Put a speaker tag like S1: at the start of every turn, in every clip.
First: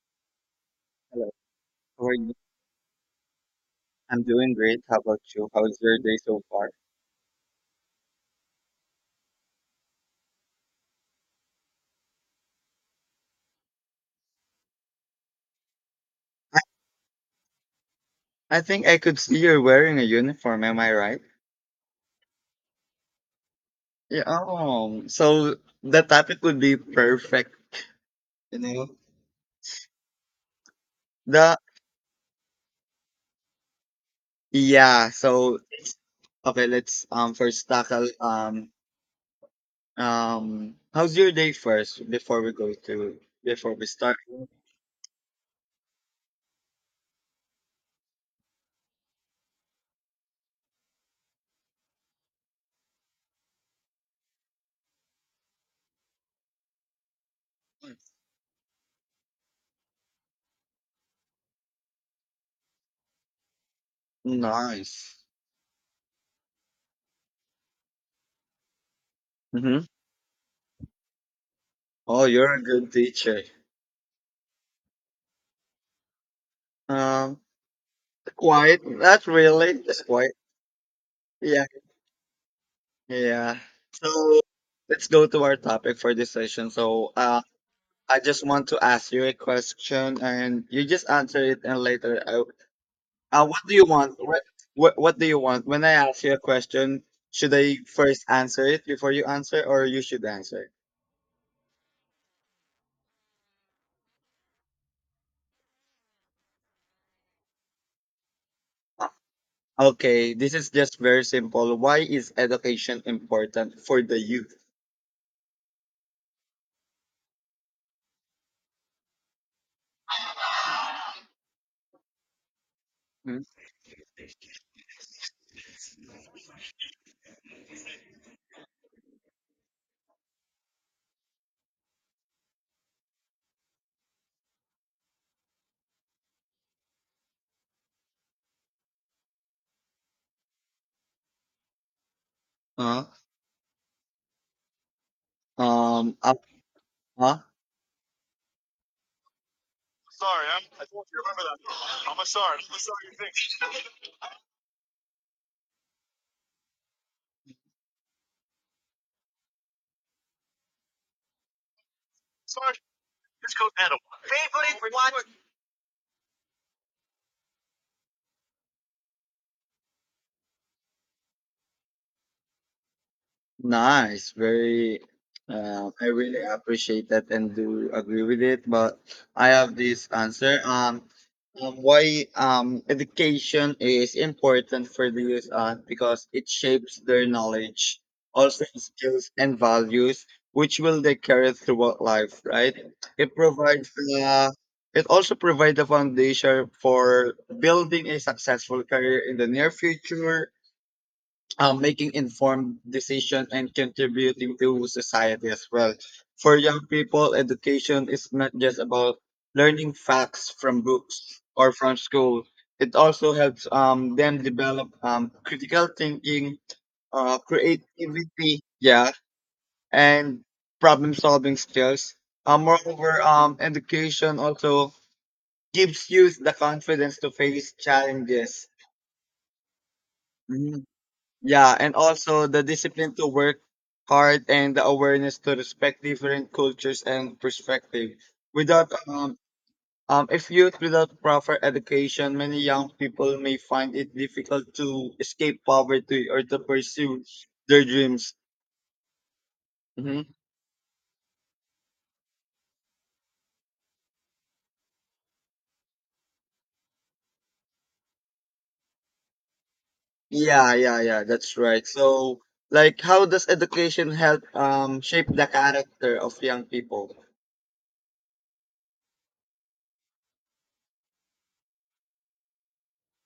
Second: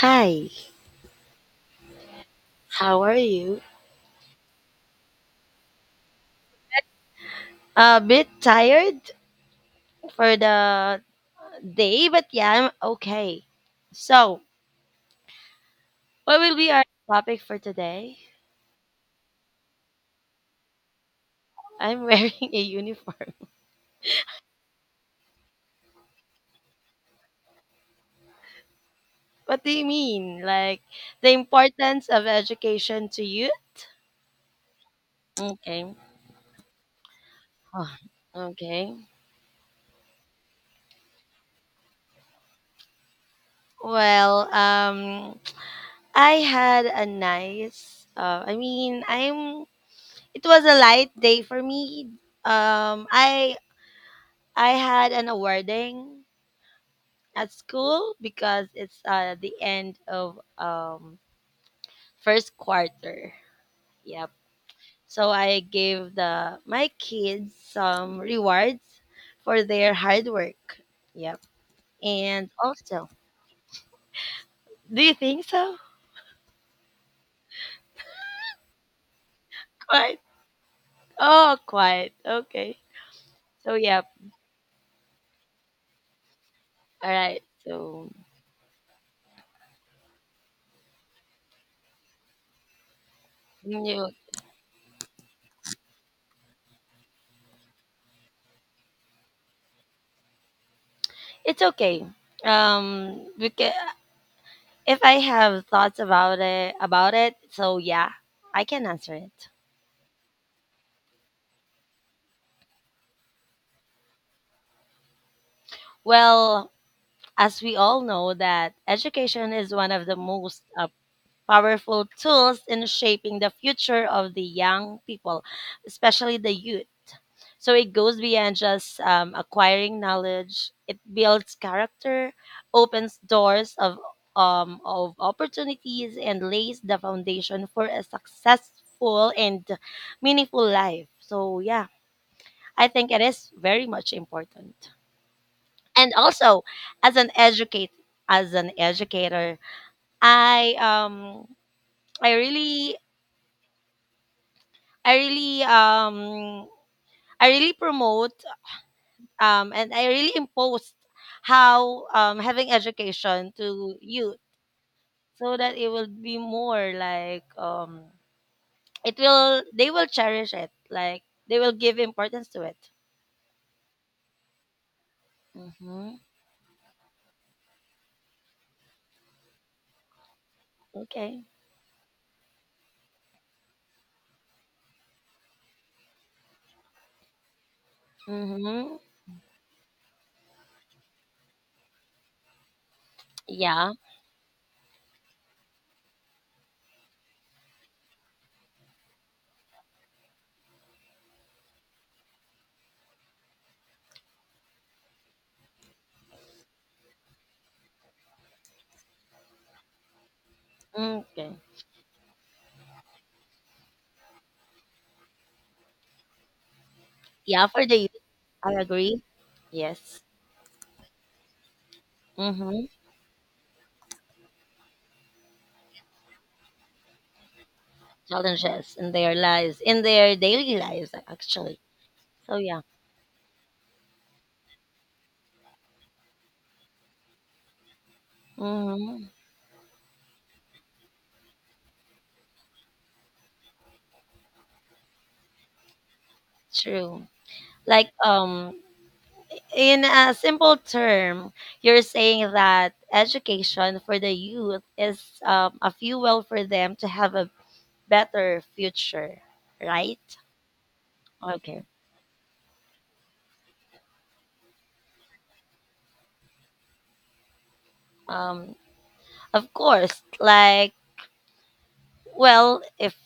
S1: Hi,
S2: Hello. How are you?
S1: how are you?
S2: I'm doing great. How about you? How's your day so far?
S1: A bit tired for the day, but yeah, I'm okay. So, what will be our topic for today?
S2: I think I could see you're wearing a uniform. Am I right?
S1: I'm wearing a uniform.
S2: Yeah. Oh, so the topic would be perfect. You know
S1: What do you mean? Like the
S2: the
S1: importance of education to you?
S2: yeah. So
S1: Okay.
S2: okay, let's first
S1: Oh,
S2: tackle
S1: okay.
S2: how's your day first before we go to before we start.
S1: Well, um, I had a nice. I mean, I'm. It was a light day for me. Um, I I had an awarding at school because it's the end of first quarter. Yep.
S2: Nice.
S1: So I gave the my kids some rewards for
S2: Mm-hmm.
S1: their hard work. Yep.
S2: Oh,
S1: And
S2: you're a good
S1: also,
S2: teacher.
S1: do you think so?
S2: Um, quiet. Not really. Just
S1: Quite.
S2: quiet.
S1: Oh,
S2: Yeah.
S1: quite. Okay.
S2: Yeah.
S1: So yep.
S2: So let's go to our topic for this session.
S1: All right. So
S2: I just want to ask you a question, and you just answer it, and later, what do you
S1: you,
S2: want? What do you want? When I ask you a question, should I first answer it before you answer, or you should answer?
S1: it's okay. We can, if I have thoughts about it, so yeah, I can answer it.
S2: Okay, this is just very simple. Why is education important for the youth?
S1: Well, as we all know that education is one of the most powerful tools in shaping
S2: Hmm?
S1: the future of the young people, especially the youth. So it goes beyond just acquiring knowledge. It builds character, opens doors of opportunities, and lays the foundation for a successful and meaningful life. So yeah, I
S2: Uh,
S1: think it is very much important. And
S2: um, uh,
S1: also, as an
S2: uh,
S1: educate as an educator,
S2: Sorry,
S1: i
S2: I don't remember
S1: um
S2: that. I'm a
S1: i
S2: sorry. I'm a
S1: really
S2: sorry. You think?
S1: i really um I really promote and I really impose how having education
S2: Let's go that
S1: to youth,
S2: Favorite watch?
S1: so that it will be more like it will, they will cherish it, like they will give importance to it.
S2: Nice, very. I
S1: Mm-hmm.
S2: really appreciate that and do agree with it. But I have this answer.
S1: Okay.
S2: Why education is important for the youth? Because it shapes their knowledge, also
S1: Mm-hmm.
S2: skills and values, which will they carry throughout life. Right? It provides.
S1: Yeah.
S2: Uh, it also provides the foundation for building a successful career in the near future, making informed decision and contributing to society as well. For young people, education is not just about learning facts from
S1: Mm,
S2: books
S1: okay.
S2: or from school. It also helps them develop critical thinking,
S1: Yeah, for the youth.
S2: creativity,
S1: I
S2: yeah,
S1: agree. Yes.
S2: and problem solving skills.
S1: Mm-hmm.
S2: Moreover, education also gives youth the confidence to face challenges.
S1: Challenges in their lives, in their daily
S2: Mm-hmm.
S1: lives,
S2: Yeah,
S1: actually.
S2: and also
S1: So
S2: the
S1: yeah.
S2: discipline to work hard and the awareness to respect different cultures and perspective. Without
S1: Hmm.
S2: if youth without proper education, many young people may find it difficult to escape poverty or to pursue
S1: True.
S2: their
S1: Like
S2: dreams.
S1: in a
S2: Hmm.
S1: simple term, you're saying that education for the youth is a fuel for them to have a better future, right?
S2: Yeah, yeah, yeah, that's
S1: Okay.
S2: right. So, like, how does education help shape the character of young people?
S1: Um, of course, like well, if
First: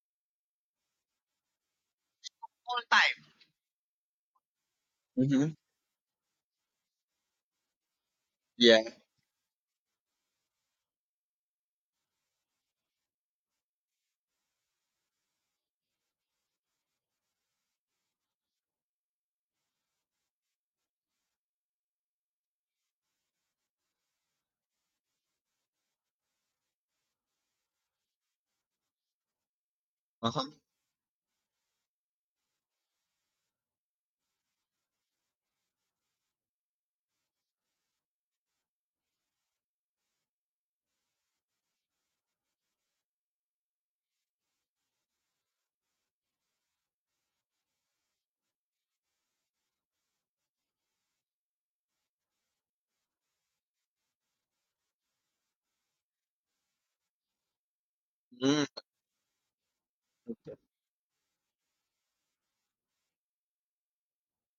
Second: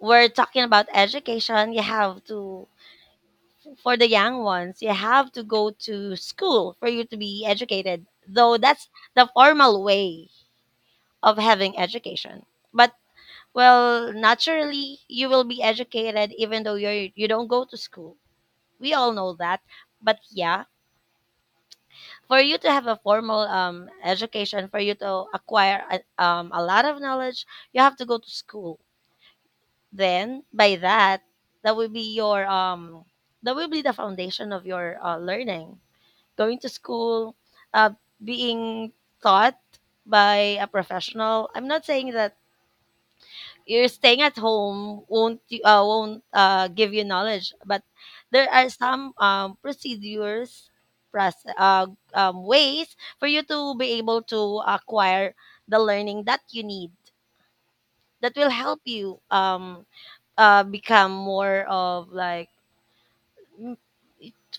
S1: we're talking about education, you have to, for the young ones, you have to
S2: Hmm.
S1: go to school for you to be educated. Though
S2: Yeah.
S1: that's the formal way of having education. But well, naturally, you will be educated even though you don't go to school. We all know that. But yeah, for you to have a formal education, for you to acquire a lot of knowledge, you have to go to school. Then
S2: Uh-huh.
S1: by that will be your um that will be the foundation of your learning, going to school, uh, being taught by a professional. I'm not saying that you're staying at home won't give you knowledge, but there are some procedures, process, ways for you to be able to acquire the learning that you need, that will
S2: Mm.
S1: help you become more of m-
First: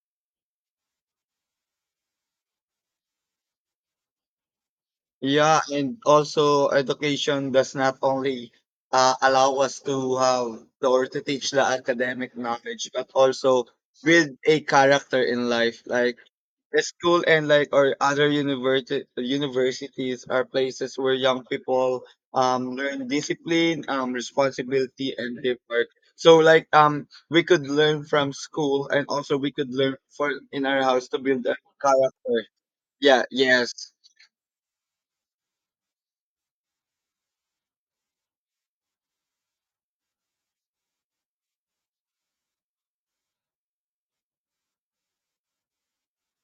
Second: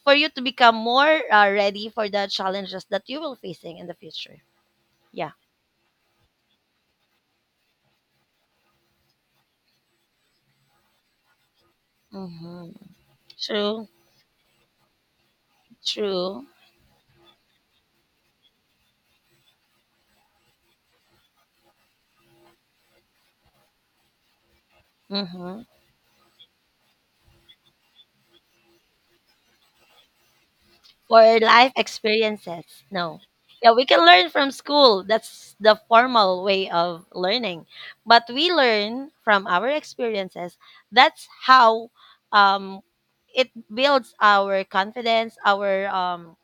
S1: for you to become more ready for the challenges that you will facing in the future. Yeah.
S2: Yeah, and also education does not only allow us to have or to teach the academic
S1: Mhm.
S2: knowledge, but also
S1: True.
S2: build a character in life. Like
S1: True.
S2: the school and like or other university universities are places where young people learn discipline, responsibility, and
S1: Mhm.
S2: teamwork. So like we could learn from school, and also we could learn for in our house to
S1: For
S2: build a
S1: life
S2: character.
S1: experiences. No.
S2: Yeah.
S1: Yeah, we
S2: Yes.
S1: can learn from school. That's the formal way of learning. But we learn from our experiences. That's how um it builds our confidence, our um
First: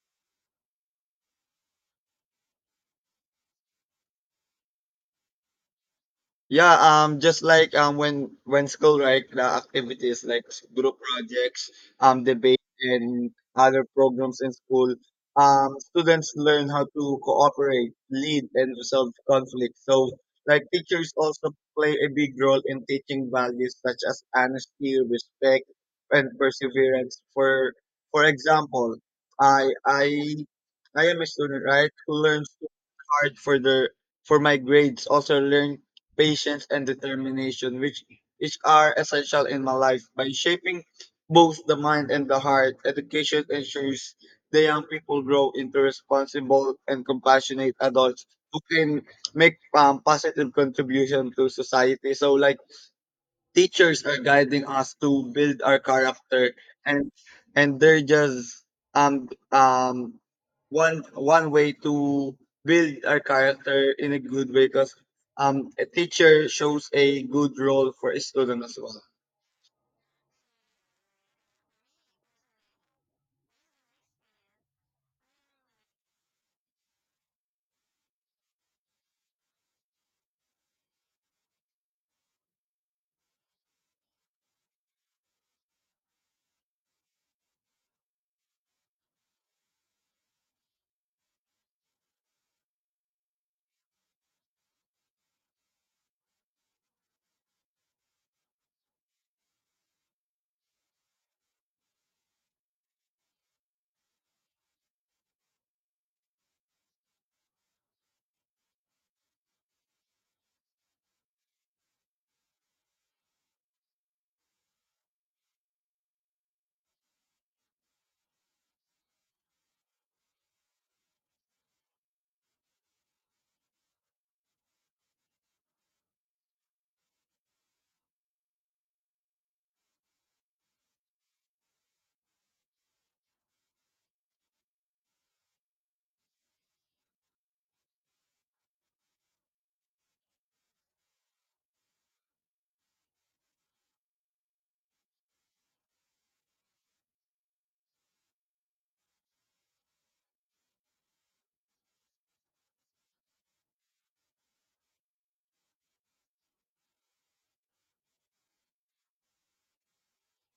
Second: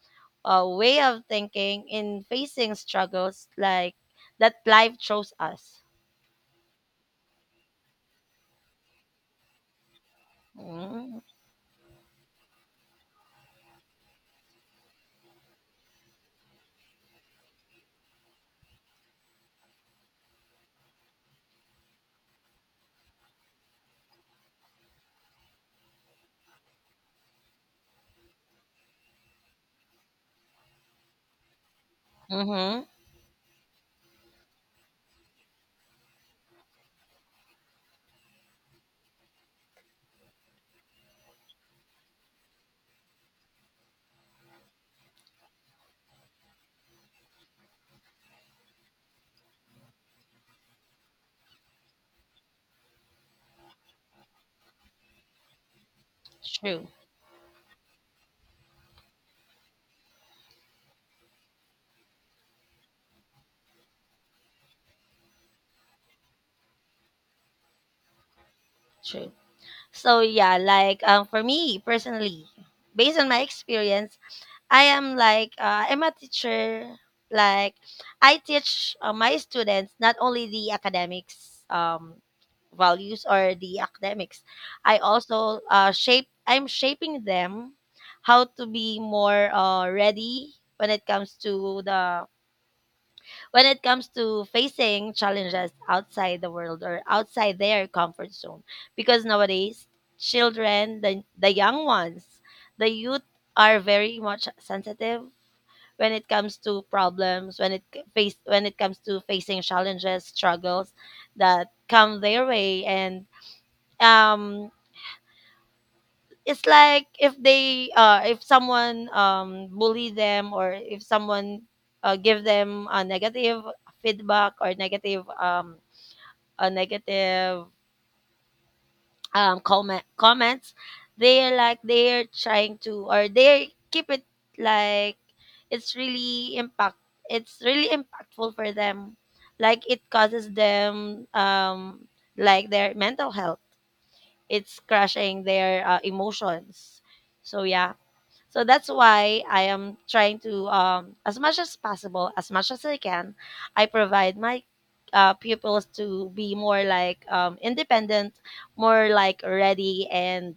S1: uh, way of thinking in facing struggles like that life chose us.
S2: Yeah, just like when school, right? The activities like group
S1: Mm-hmm.
S2: projects, debate, and other programs in school, students learn how to cooperate, lead, and resolve conflict. So, like teachers also play a big role in teaching values such as honesty, respect, and perseverance. For example, I I I am a student, right, who learns
S1: Mm-hmm.
S2: hard for their for my grades, also learned patience and determination, which are essential in my life. By shaping both the mind and the heart, education ensures the young people grow into responsible and compassionate adults who can make positive contribution to society. So like teachers are guiding us to build our character,
S1: True.
S2: and and they're just um um one way to build our character in a good way, because a teacher shows a good role for a student as well.
S1: True. So yeah, like for me personally, based on my experience, I am I'm a teacher. Like I teach my students not only the academics values or the academics, I also shape. I'm shaping them how to be more ready when it comes to the when it comes to facing challenges outside the world or outside their comfort zone, because nowadays the young ones, the youth, are very much sensitive when it comes to problems, when it c- face when it comes to facing challenges, struggles that come their way. And um it's like if they if someone bully them, or if someone give them a negative feedback, or negative a negative comments, they're like they're trying to, or they keep it, like it's really impact it's really impactful for them, like it causes them like their mental health, it's crushing their emotions. So yeah, so that's why I am trying to, as much as possible, as much as I can, I provide my pupils to be more like independent, more like ready, and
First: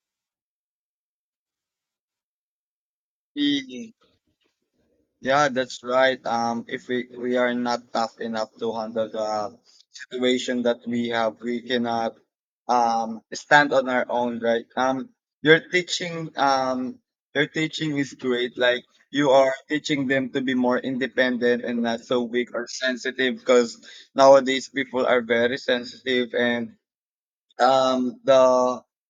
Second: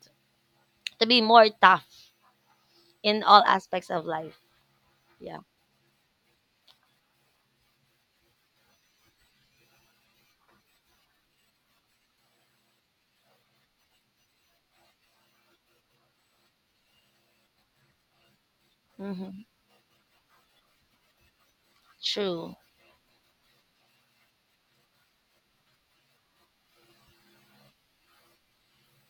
S1: to be more tough in all aspects
S2: Really.
S1: of life. Yeah.
S2: Yeah, that's right. If we are not tough enough to handle the situation that we have, we cannot stand on our own, right? Your teaching um your teaching is great. Like you
S1: Hmm.
S2: are teaching them to be more independent and not so weak
S1: True.
S2: or sensitive, because nowadays people are very sensitive and the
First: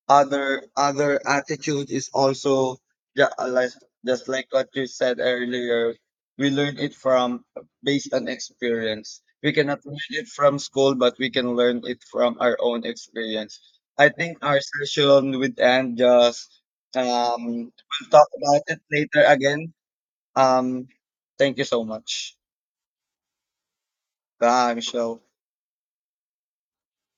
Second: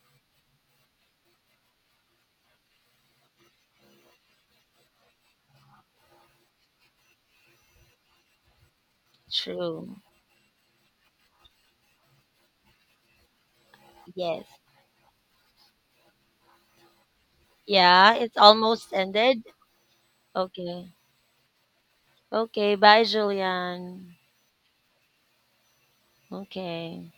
S2: other other attitude is also, yeah, like just like what you said earlier, we learn it from based on experience, we cannot
S1: True.
S2: learn it from school but we can learn it from our own experience. I think
S1: Yes.
S2: our session would end just, um we'll
S1: Yeah.
S2: talk
S1: It's
S2: about it
S1: almost
S2: later
S1: ended.
S2: again.
S1: Okay.
S2: um thank you so much.
S1: Okay. Bye, Julian.
S2: Bye, Michelle.
S1: Okay.